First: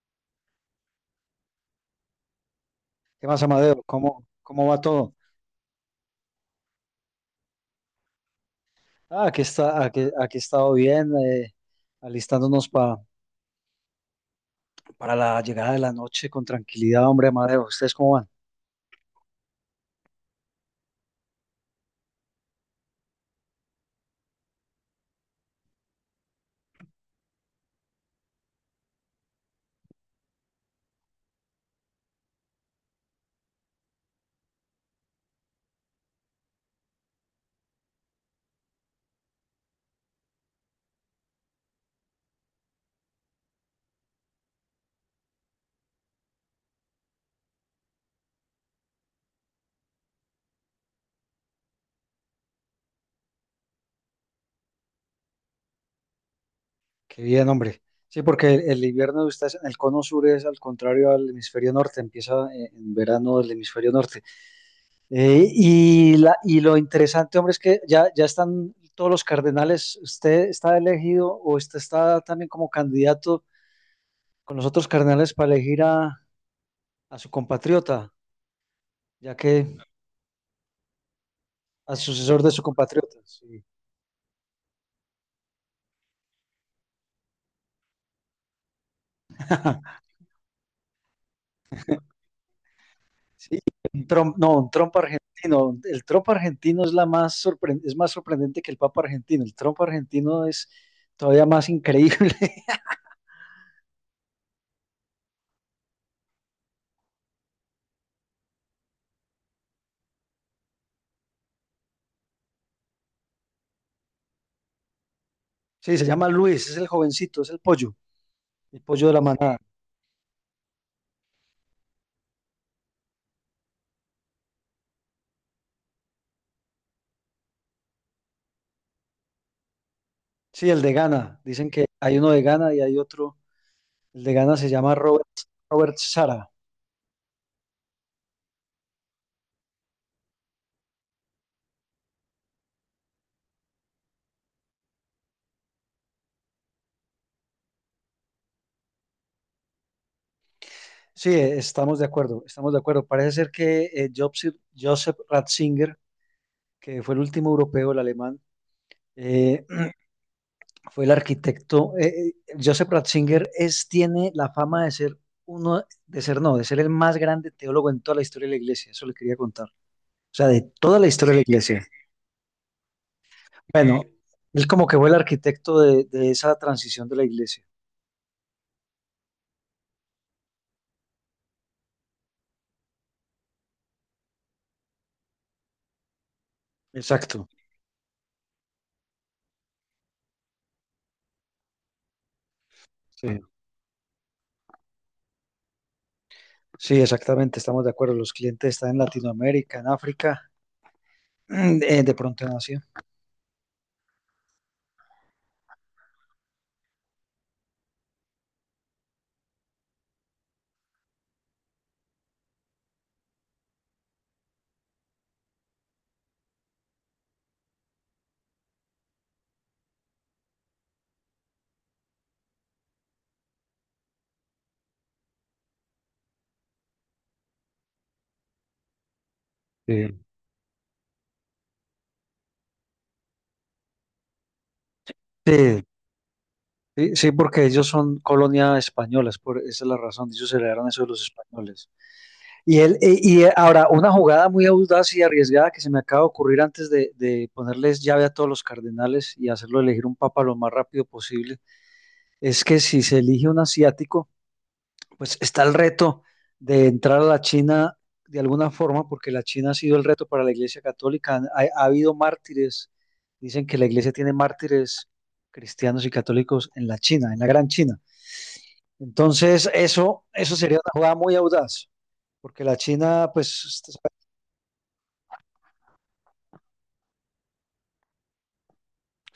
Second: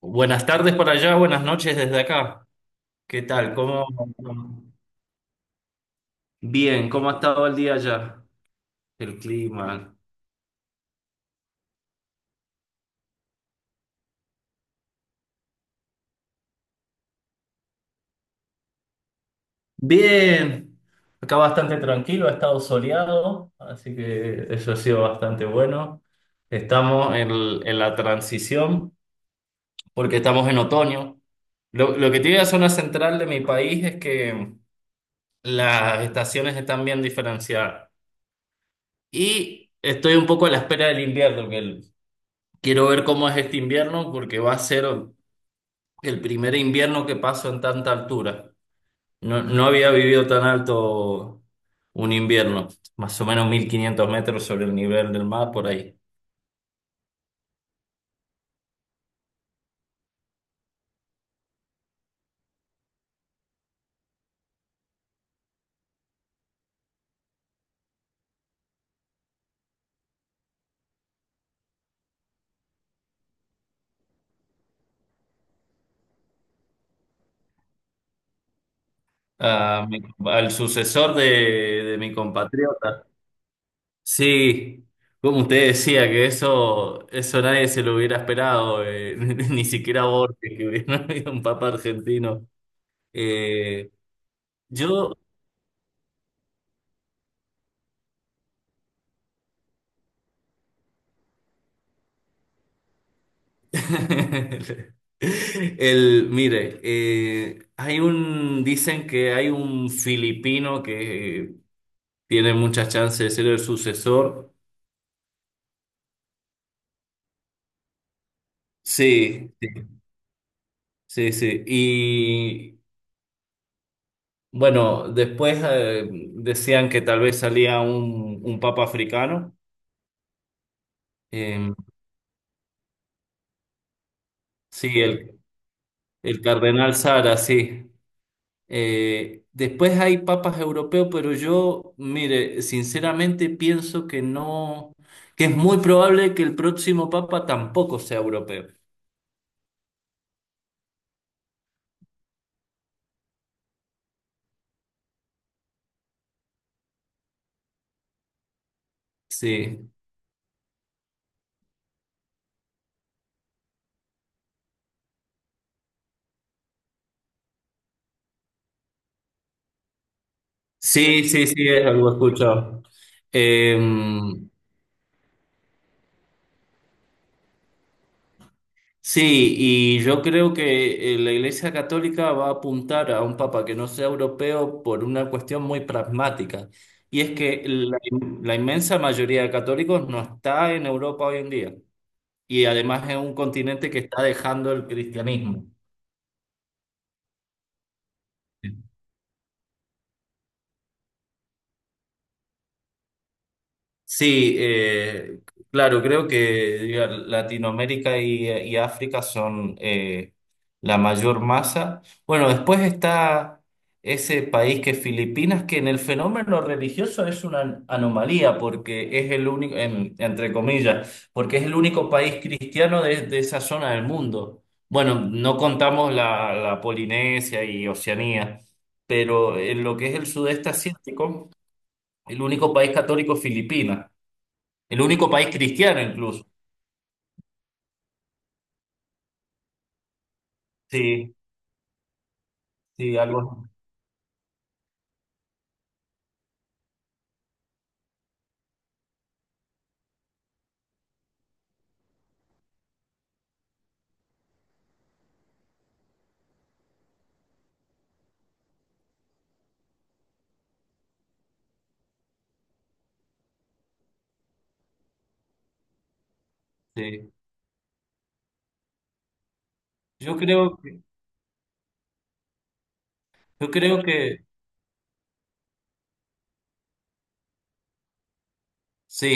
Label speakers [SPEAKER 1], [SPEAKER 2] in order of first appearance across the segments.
[SPEAKER 1] Buenas tardes por allá, buenas noches desde acá. ¿Qué
[SPEAKER 2] ¿Qué más,
[SPEAKER 1] tal?
[SPEAKER 2] Amadeo?
[SPEAKER 1] ¿Cómo?
[SPEAKER 2] ¿Cómo va todo?
[SPEAKER 1] Bien, ¿cómo ha estado el día allá? El
[SPEAKER 2] Ah, aquí está,
[SPEAKER 1] clima.
[SPEAKER 2] aquí he estado bien, alistándonos para la llegada de la noche con tranquilidad, hombre, Amadeo. ¿Ustedes cómo van?
[SPEAKER 1] Bien. Acá bastante tranquilo, ha estado soleado, así que eso ha sido bastante bueno. Estamos en la transición porque estamos en otoño. Lo que tiene la zona central de mi país es que las estaciones están bien diferenciadas. Y estoy un poco a la espera del invierno, Quiero ver cómo es este invierno porque va a ser el primer invierno que paso en tanta altura. No, no había vivido tan alto un invierno, más o menos 1500 metros sobre el nivel del mar, por ahí.
[SPEAKER 2] Qué bien, hombre. Sí, porque el invierno de ustedes en el cono sur es al contrario al hemisferio norte, empieza en verano del hemisferio norte. Y lo interesante, hombre, es que ya están todos los cardenales. ¿Usted está elegido o usted está también como candidato con los otros cardenales para elegir a su compatriota? Ya que
[SPEAKER 1] Ah, mi- Al sucesor de,
[SPEAKER 2] al
[SPEAKER 1] de mi
[SPEAKER 2] sucesor de su
[SPEAKER 1] compatriota.
[SPEAKER 2] compatriota. Sí.
[SPEAKER 1] Sí, como usted decía, que eso nadie se lo hubiera esperado, ni siquiera Borges, que hubiera habido un papa argentino.
[SPEAKER 2] Sí,
[SPEAKER 1] Eh,
[SPEAKER 2] un Trump, no, un Trump
[SPEAKER 1] yo
[SPEAKER 2] argentino. El Trump argentino es la más es más sorprendente que el Papa argentino. El Trump argentino es todavía más increíble.
[SPEAKER 1] El, mire, dicen que hay un filipino que tiene muchas chances de ser el sucesor.
[SPEAKER 2] Sí, se llama Luis, es el jovencito, es el pollo de la
[SPEAKER 1] Sí,
[SPEAKER 2] manada.
[SPEAKER 1] sí, sí, sí. Y bueno, después decían que tal vez salía un papa africano.
[SPEAKER 2] Sí, el de Ghana. Dicen
[SPEAKER 1] Eh,
[SPEAKER 2] que hay uno de Ghana y hay otro. El de Ghana se llama
[SPEAKER 1] sí,
[SPEAKER 2] Robert, Robert
[SPEAKER 1] el
[SPEAKER 2] Sara.
[SPEAKER 1] cardenal Sara, sí. Después hay papas europeos, pero yo, mire, sinceramente pienso que no, que es muy probable que el próximo papa tampoco sea europeo.
[SPEAKER 2] Sí, estamos de acuerdo, estamos de acuerdo. Parece ser que Joseph, Joseph Ratzinger, que fue el último europeo, el alemán. eh,
[SPEAKER 1] Sí,
[SPEAKER 2] Fue el arquitecto. Joseph Ratzinger es, tiene la fama de ser uno, de ser no, de ser el más grande teólogo en toda la historia de la iglesia. Eso le quería contar. O sea, de toda la
[SPEAKER 1] sí,
[SPEAKER 2] historia de la
[SPEAKER 1] sí, sí, es
[SPEAKER 2] iglesia.
[SPEAKER 1] algo escuchado. Eh,
[SPEAKER 2] Bueno, él como que fue el arquitecto de esa transición de la iglesia.
[SPEAKER 1] sí, y yo creo que la Iglesia Católica va a apuntar a un papa que no sea europeo por una cuestión muy pragmática, y es
[SPEAKER 2] Exacto.
[SPEAKER 1] que la inmensa mayoría de católicos no está en Europa hoy en día. Y además es
[SPEAKER 2] Sí,
[SPEAKER 1] un continente que está dejando el cristianismo.
[SPEAKER 2] sí, exactamente. Estamos de acuerdo. Los clientes están en Latinoamérica, en África, de pronto en Asia.
[SPEAKER 1] Sí, claro, creo que diga, Latinoamérica y África son la mayor masa. Bueno, después está ese país que es Filipinas, que en el fenómeno religioso es una anomalía, porque es el único, entre comillas, porque es el único país cristiano de esa zona del mundo. Bueno, no contamos la Polinesia y Oceanía, pero en lo que es
[SPEAKER 2] Sí.
[SPEAKER 1] el sudeste asiático, el único país católico es Filipinas. El único país
[SPEAKER 2] Sí,
[SPEAKER 1] cristiano incluso.
[SPEAKER 2] sí, sí, porque ellos son colonia españolas, por, esa es la razón, ellos heredaron eso de los
[SPEAKER 1] Sí,
[SPEAKER 2] españoles. Y, él,
[SPEAKER 1] sí,
[SPEAKER 2] y, y eh,
[SPEAKER 1] algo.
[SPEAKER 2] ahora, una jugada muy audaz y arriesgada que se me acaba de ocurrir antes de ponerles llave a todos los cardenales y hacerlo elegir un papa lo más rápido posible, es que si se elige un asiático, pues está el reto de entrar a la China de alguna forma, porque la China ha sido el reto para la Iglesia Católica. Habido mártires, dicen que la Iglesia tiene mártires cristianos y católicos en la
[SPEAKER 1] Así.
[SPEAKER 2] China,
[SPEAKER 1] Sí.
[SPEAKER 2] en la Gran China. Entonces,
[SPEAKER 1] Yo
[SPEAKER 2] eso
[SPEAKER 1] creo,
[SPEAKER 2] sería una jugada muy audaz, porque la China,
[SPEAKER 1] yo
[SPEAKER 2] pues
[SPEAKER 1] creo que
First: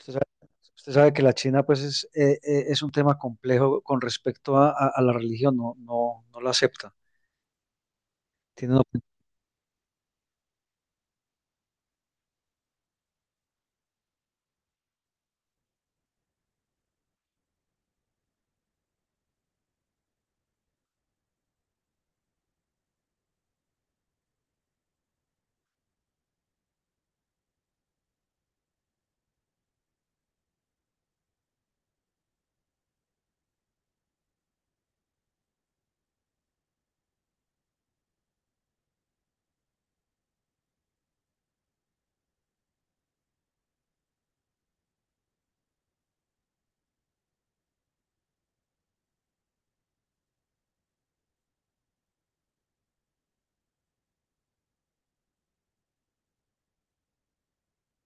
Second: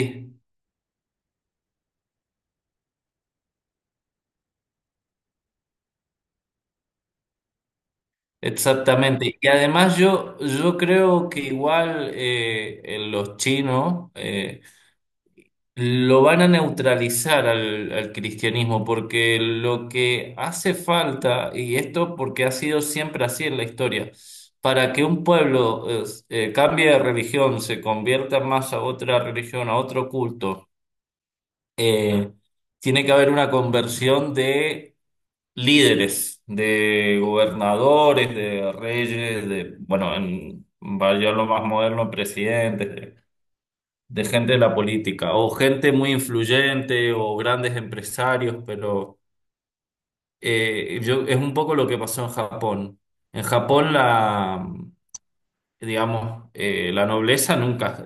[SPEAKER 2] usted sabe, usted sabe que la China pues es un tema complejo con respecto a la religión, no la acepta. Tiene una
[SPEAKER 1] exactamente. Y además yo creo que igual los chinos lo van a neutralizar al cristianismo, porque lo que hace falta, y esto porque ha sido siempre así en la historia, para que un pueblo cambie de religión, se convierta más a otra religión, a otro culto eh, tiene que haber una conversión de líderes, de gobernadores, de reyes, de, bueno, en, vaya lo más moderno, presidentes, de gente de la política, o gente muy influyente, o grandes empresarios, pero es un poco lo que pasó en Japón. En Japón digamos, la nobleza nunca...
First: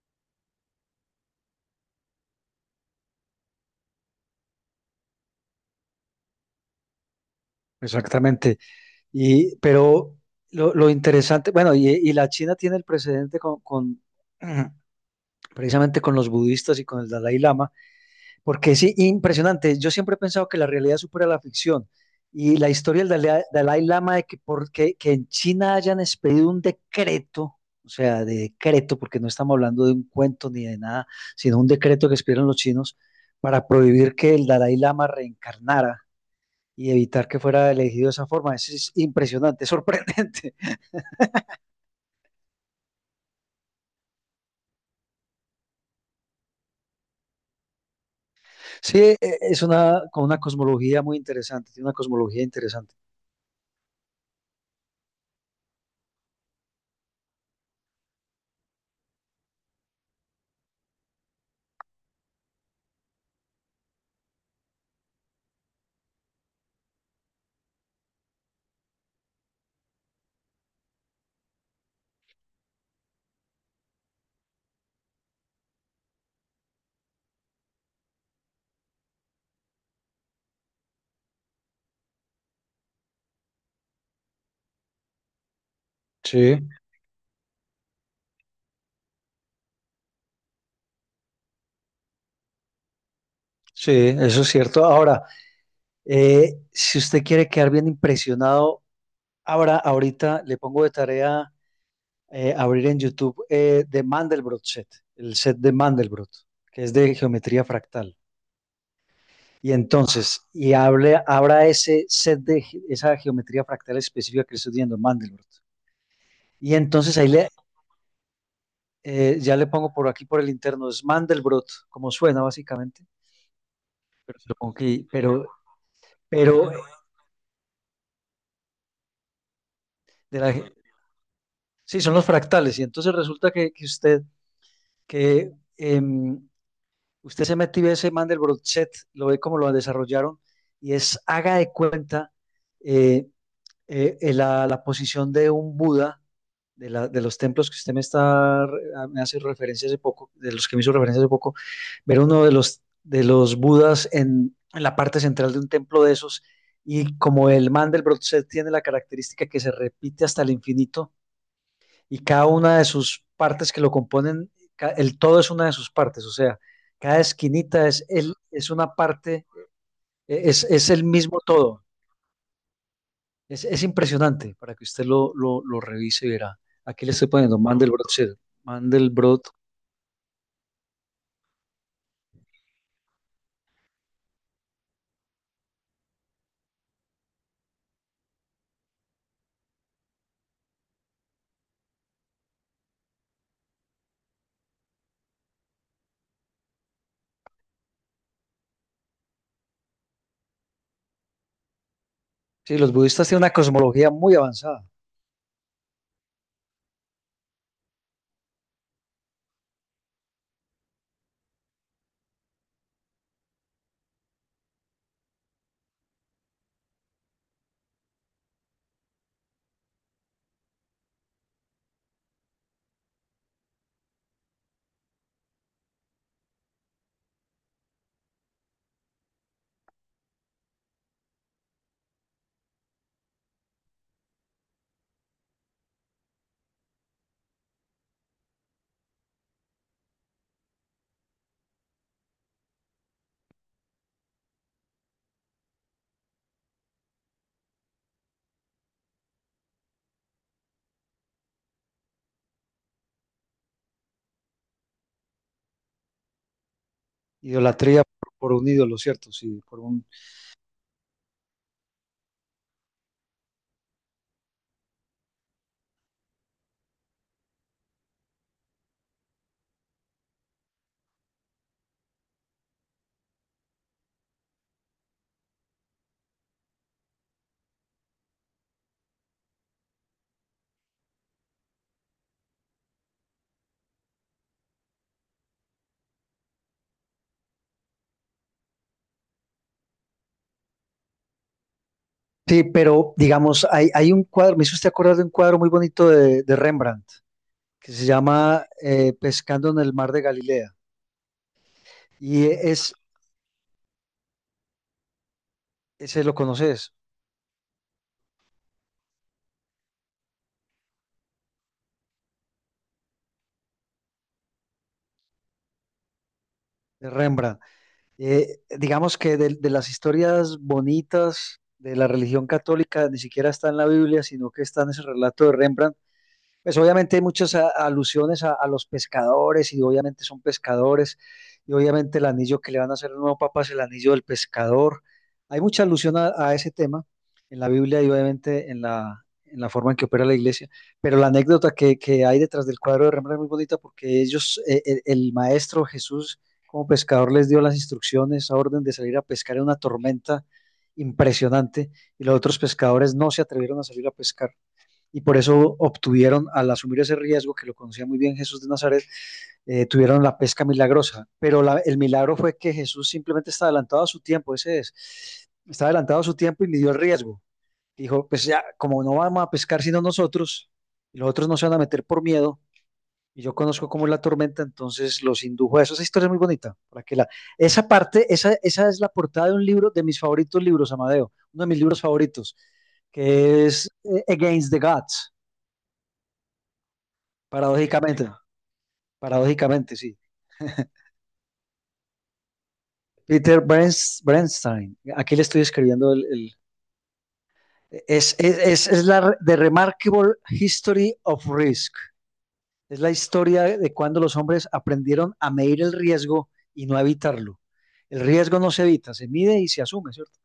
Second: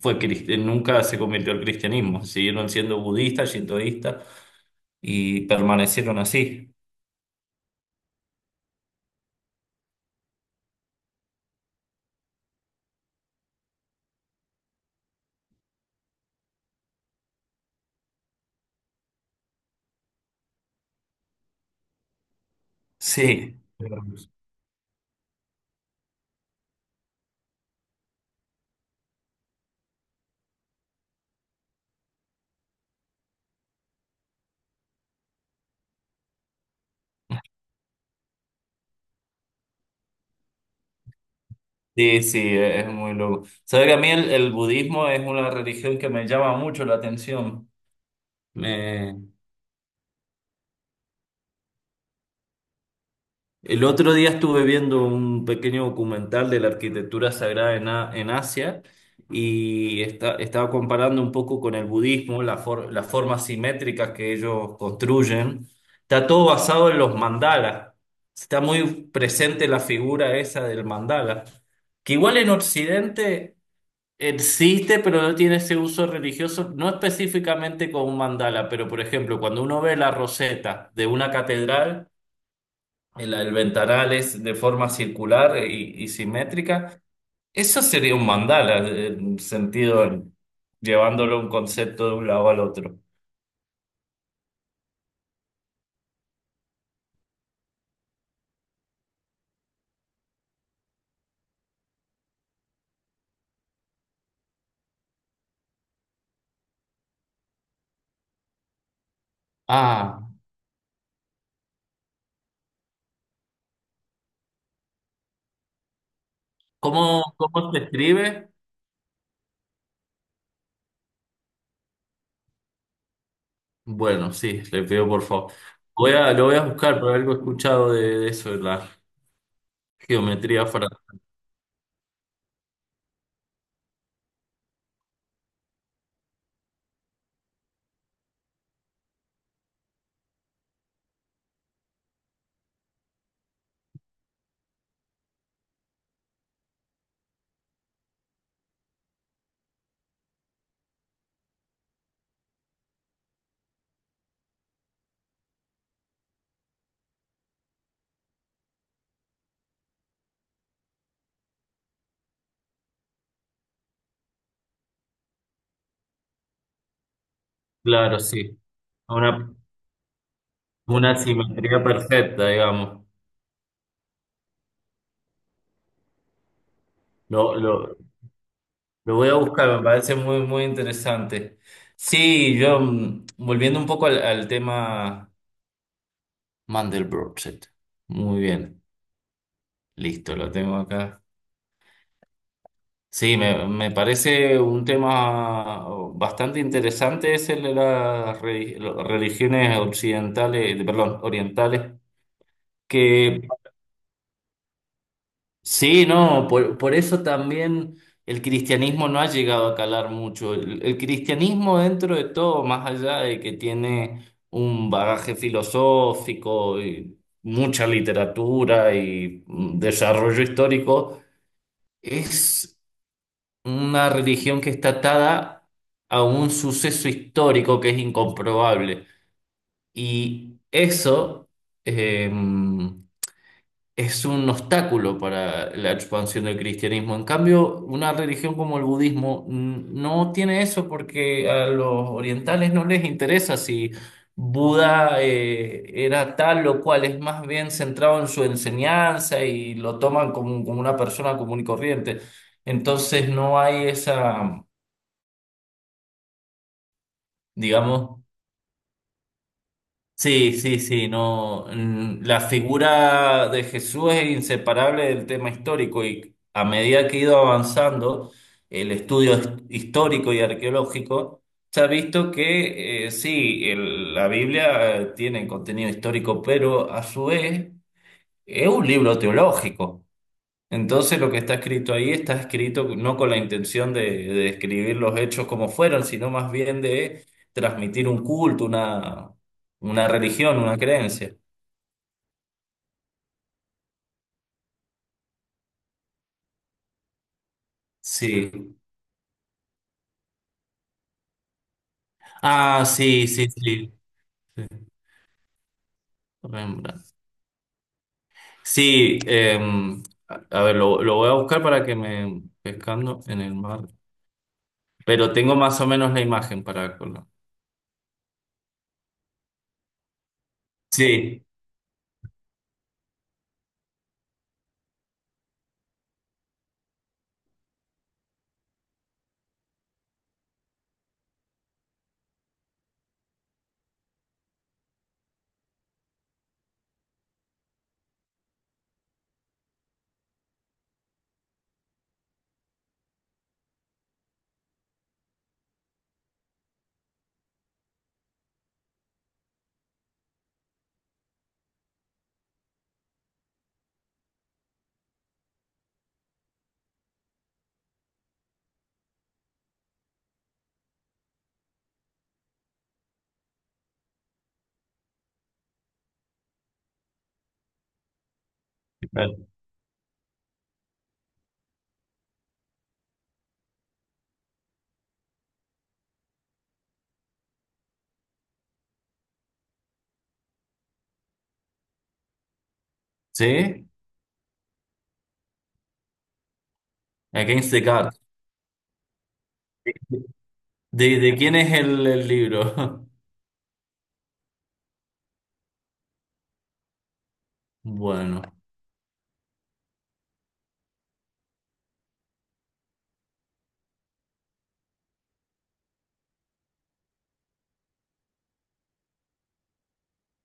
[SPEAKER 1] nunca se convirtió al cristianismo, siguieron siendo budistas, shintoístas, y permanecieron así.
[SPEAKER 2] exactamente. Y, pero lo interesante, bueno, y la China tiene el precedente con precisamente con los budistas y con el Dalai Lama. Porque es impresionante. Yo siempre he pensado que la realidad supera la ficción. Y la historia del
[SPEAKER 1] Sí.
[SPEAKER 2] Dalai Lama de que, porque que, en China hayan expedido un decreto, o sea, de decreto, porque no estamos hablando de un cuento ni de nada, sino un decreto que expidieron los chinos para prohibir que el Dalai Lama reencarnara y evitar que fuera elegido de esa forma. Eso es impresionante, es sorprendente.
[SPEAKER 1] Sí, sí, es muy loco. Sabes que a mí el budismo es una religión que me llama mucho la atención.
[SPEAKER 2] Sí,
[SPEAKER 1] Me,
[SPEAKER 2] es una, con una cosmología muy interesante, tiene una cosmología interesante.
[SPEAKER 1] el otro día estuve viendo un pequeño documental de la arquitectura sagrada en Asia y estaba comparando un poco con el budismo, las formas simétricas que ellos construyen. Está todo basado en los mandalas. Está muy presente la figura esa del mandala, que igual en Occidente existe, pero no tiene ese uso religioso, no específicamente con un mandala, pero por ejemplo, cuando uno ve la roseta de una catedral, el ventanal es de forma circular y
[SPEAKER 2] Sí,
[SPEAKER 1] simétrica. Eso sería un mandala, llevándolo un concepto de un lado al otro.
[SPEAKER 2] sí, eso es cierto. Ahora, si usted quiere quedar bien impresionado, ahora, ahorita le pongo de tarea abrir en YouTube de Mandelbrot set, el set de Mandelbrot, que es de geometría fractal. Y
[SPEAKER 1] Ah,
[SPEAKER 2] entonces, y hable, abra ese set esa geometría fractal específica que le estoy diciendo, Mandelbrot. Y entonces
[SPEAKER 1] ¿cómo,
[SPEAKER 2] ahí le,
[SPEAKER 1] cómo se escribe?
[SPEAKER 2] ya le pongo por aquí por el interno, es Mandelbrot, como suena básicamente.
[SPEAKER 1] Bueno,
[SPEAKER 2] Pero, se lo
[SPEAKER 1] sí,
[SPEAKER 2] pongo
[SPEAKER 1] le pido
[SPEAKER 2] aquí,
[SPEAKER 1] por
[SPEAKER 2] pero,
[SPEAKER 1] favor. Lo voy a
[SPEAKER 2] pero eh,
[SPEAKER 1] buscar, pero algo he escuchado de eso, de la
[SPEAKER 2] de la
[SPEAKER 1] geometría
[SPEAKER 2] ge-
[SPEAKER 1] fra-
[SPEAKER 2] sí, son los fractales. Y entonces resulta que usted que em, usted se mete y ve ese mandelbrot set lo ve como lo desarrollaron, y es haga de cuenta eh, la posición de un Buda, de, de los templos que usted me está, me hace referencia hace poco, de los que me hizo referencia hace poco, ver uno de los Budas en la parte central de un templo de esos, y como el mandelbrot set tiene la característica que se repite hasta el infinito, y cada una de sus partes que lo componen, el todo es una de sus partes, o sea, cada esquinita es,
[SPEAKER 1] Claro,
[SPEAKER 2] el,
[SPEAKER 1] sí.
[SPEAKER 2] es una parte,
[SPEAKER 1] Una,
[SPEAKER 2] es el
[SPEAKER 1] una
[SPEAKER 2] mismo todo.
[SPEAKER 1] simetría perfecta, digamos.
[SPEAKER 2] Es impresionante para que usted lo revise y verá. Aquí le estoy
[SPEAKER 1] Lo,
[SPEAKER 2] poniendo
[SPEAKER 1] lo, Lo voy a
[SPEAKER 2] Mandelbrot.
[SPEAKER 1] buscar, me parece muy, muy interesante. Sí, volviendo un poco al tema Mandelbrot. Muy bien, listo, lo tengo acá. Sí, me parece un tema bastante interesante, es el de las religiones occidentales, perdón, orientales,
[SPEAKER 2] Sí, los budistas tienen
[SPEAKER 1] que
[SPEAKER 2] una cosmología muy avanzada,
[SPEAKER 1] sí, no, por eso también el cristianismo no ha llegado a calar mucho. El cristianismo dentro de todo, más allá de que tiene un bagaje filosófico y mucha literatura y desarrollo histórico, es una religión que está atada a un suceso histórico que es incomprobable. Y eso... em, es un obstáculo para la expansión del cristianismo. En cambio, una religión como el budismo no tiene eso porque a los orientales no les interesa si Buda era tal o cual, es más bien centrado en su enseñanza y lo toman como, como una persona común y corriente. Entonces no hay esa,
[SPEAKER 2] idolatría
[SPEAKER 1] digamos,
[SPEAKER 2] por un ídolo, ¿cierto? Sí, por un
[SPEAKER 1] sí, sí, sí, no. La figura de Jesús es inseparable del tema histórico y a medida que ha ido avanzando el estudio histórico y arqueológico, se ha visto que sí, la Biblia tiene contenido histórico, pero a su vez es un libro teológico. Entonces lo que está escrito ahí está escrito no con la intención de describir los hechos como fueron, sino más bien de transmitir un culto, una religión, una creencia.
[SPEAKER 2] sí, pero digamos, hay un cuadro, me hizo usted acordar de un cuadro muy bonito de Rembrandt, que se llama
[SPEAKER 1] Sí.
[SPEAKER 2] Pescando en el Mar de Galilea. Y e,
[SPEAKER 1] Ah,
[SPEAKER 2] es,
[SPEAKER 1] sí, sí, sí. Sí,
[SPEAKER 2] ese lo conoces,
[SPEAKER 1] Rembrandt. Sí, a ver, lo voy a buscar para que me... Pescando en el mar. Pero tengo más o menos la imagen para...
[SPEAKER 2] de
[SPEAKER 1] colo-
[SPEAKER 2] Rembrandt. Digamos que de las historias
[SPEAKER 1] Sí.
[SPEAKER 2] bonitas de la religión católica ni siquiera está en la Biblia, sino que está en ese relato de Rembrandt. Pues obviamente hay muchas alusiones a los pescadores y obviamente son pescadores y obviamente el anillo que le van a hacer al nuevo papa es el anillo del pescador. Hay mucha alusión a ese tema en la Biblia y obviamente en en la forma en que opera la iglesia, pero la anécdota que hay detrás del cuadro de Rembrandt es muy bonita porque ellos, el maestro Jesús como pescador les dio las instrucciones, orden de salir a pescar en una tormenta impresionante y los otros pescadores no se atrevieron a salir a pescar y por eso obtuvieron, al asumir ese riesgo que lo conocía muy bien Jesús de Nazaret, tuvieron la pesca milagrosa. Pero la, el milagro fue que Jesús simplemente está adelantado a su tiempo, ese es, está adelantado a su tiempo y midió el riesgo. Dijo, pues ya, como no vamos a pescar sino nosotros, y los otros no se van a meter por miedo, y yo conozco cómo es la tormenta, entonces los indujo a eso. Esa historia es muy bonita. Para que la, esa parte, esa es la portada de un libro, de mis favoritos libros, Amadeo, uno de mis libros favoritos, que
[SPEAKER 1] ¿Sí?
[SPEAKER 2] es Against the Gods.
[SPEAKER 1] Against the God.
[SPEAKER 2] Paradójicamente, paradójicamente, sí.
[SPEAKER 1] De quién es el libro?
[SPEAKER 2] Bernstein. Aquí le estoy escribiendo el
[SPEAKER 1] Bueno.
[SPEAKER 2] es la The Remarkable History of Risk. Es la historia de cuando los hombres aprendieron a medir el riesgo y no a evitarlo. El riesgo no se evita, se mide y se asume, ¿cierto?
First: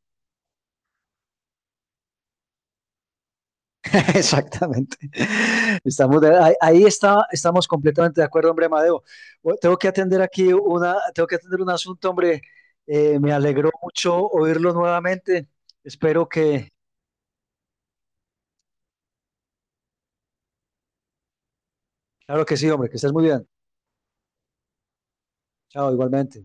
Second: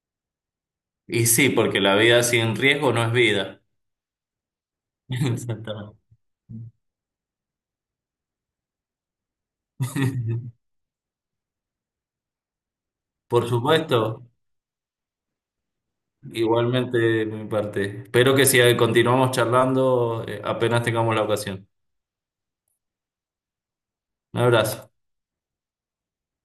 [SPEAKER 1] Y sí, porque la vida sin riesgo no es vida.
[SPEAKER 2] Exactamente.
[SPEAKER 1] Exactamente.
[SPEAKER 2] Ahí ahí está, estamos completamente de acuerdo, hombre, Amadeo. Bueno, tengo que atender aquí una, tengo que atender un asunto, hombre. Me
[SPEAKER 1] Por
[SPEAKER 2] alegró
[SPEAKER 1] supuesto,
[SPEAKER 2] mucho oírlo nuevamente. Espero que,
[SPEAKER 1] igualmente de mi parte. Espero que si continuamos charlando, apenas tengamos la ocasión.
[SPEAKER 2] claro que sí, hombre, que estés muy bien.
[SPEAKER 1] Un abrazo.
[SPEAKER 2] Chao, igualmente.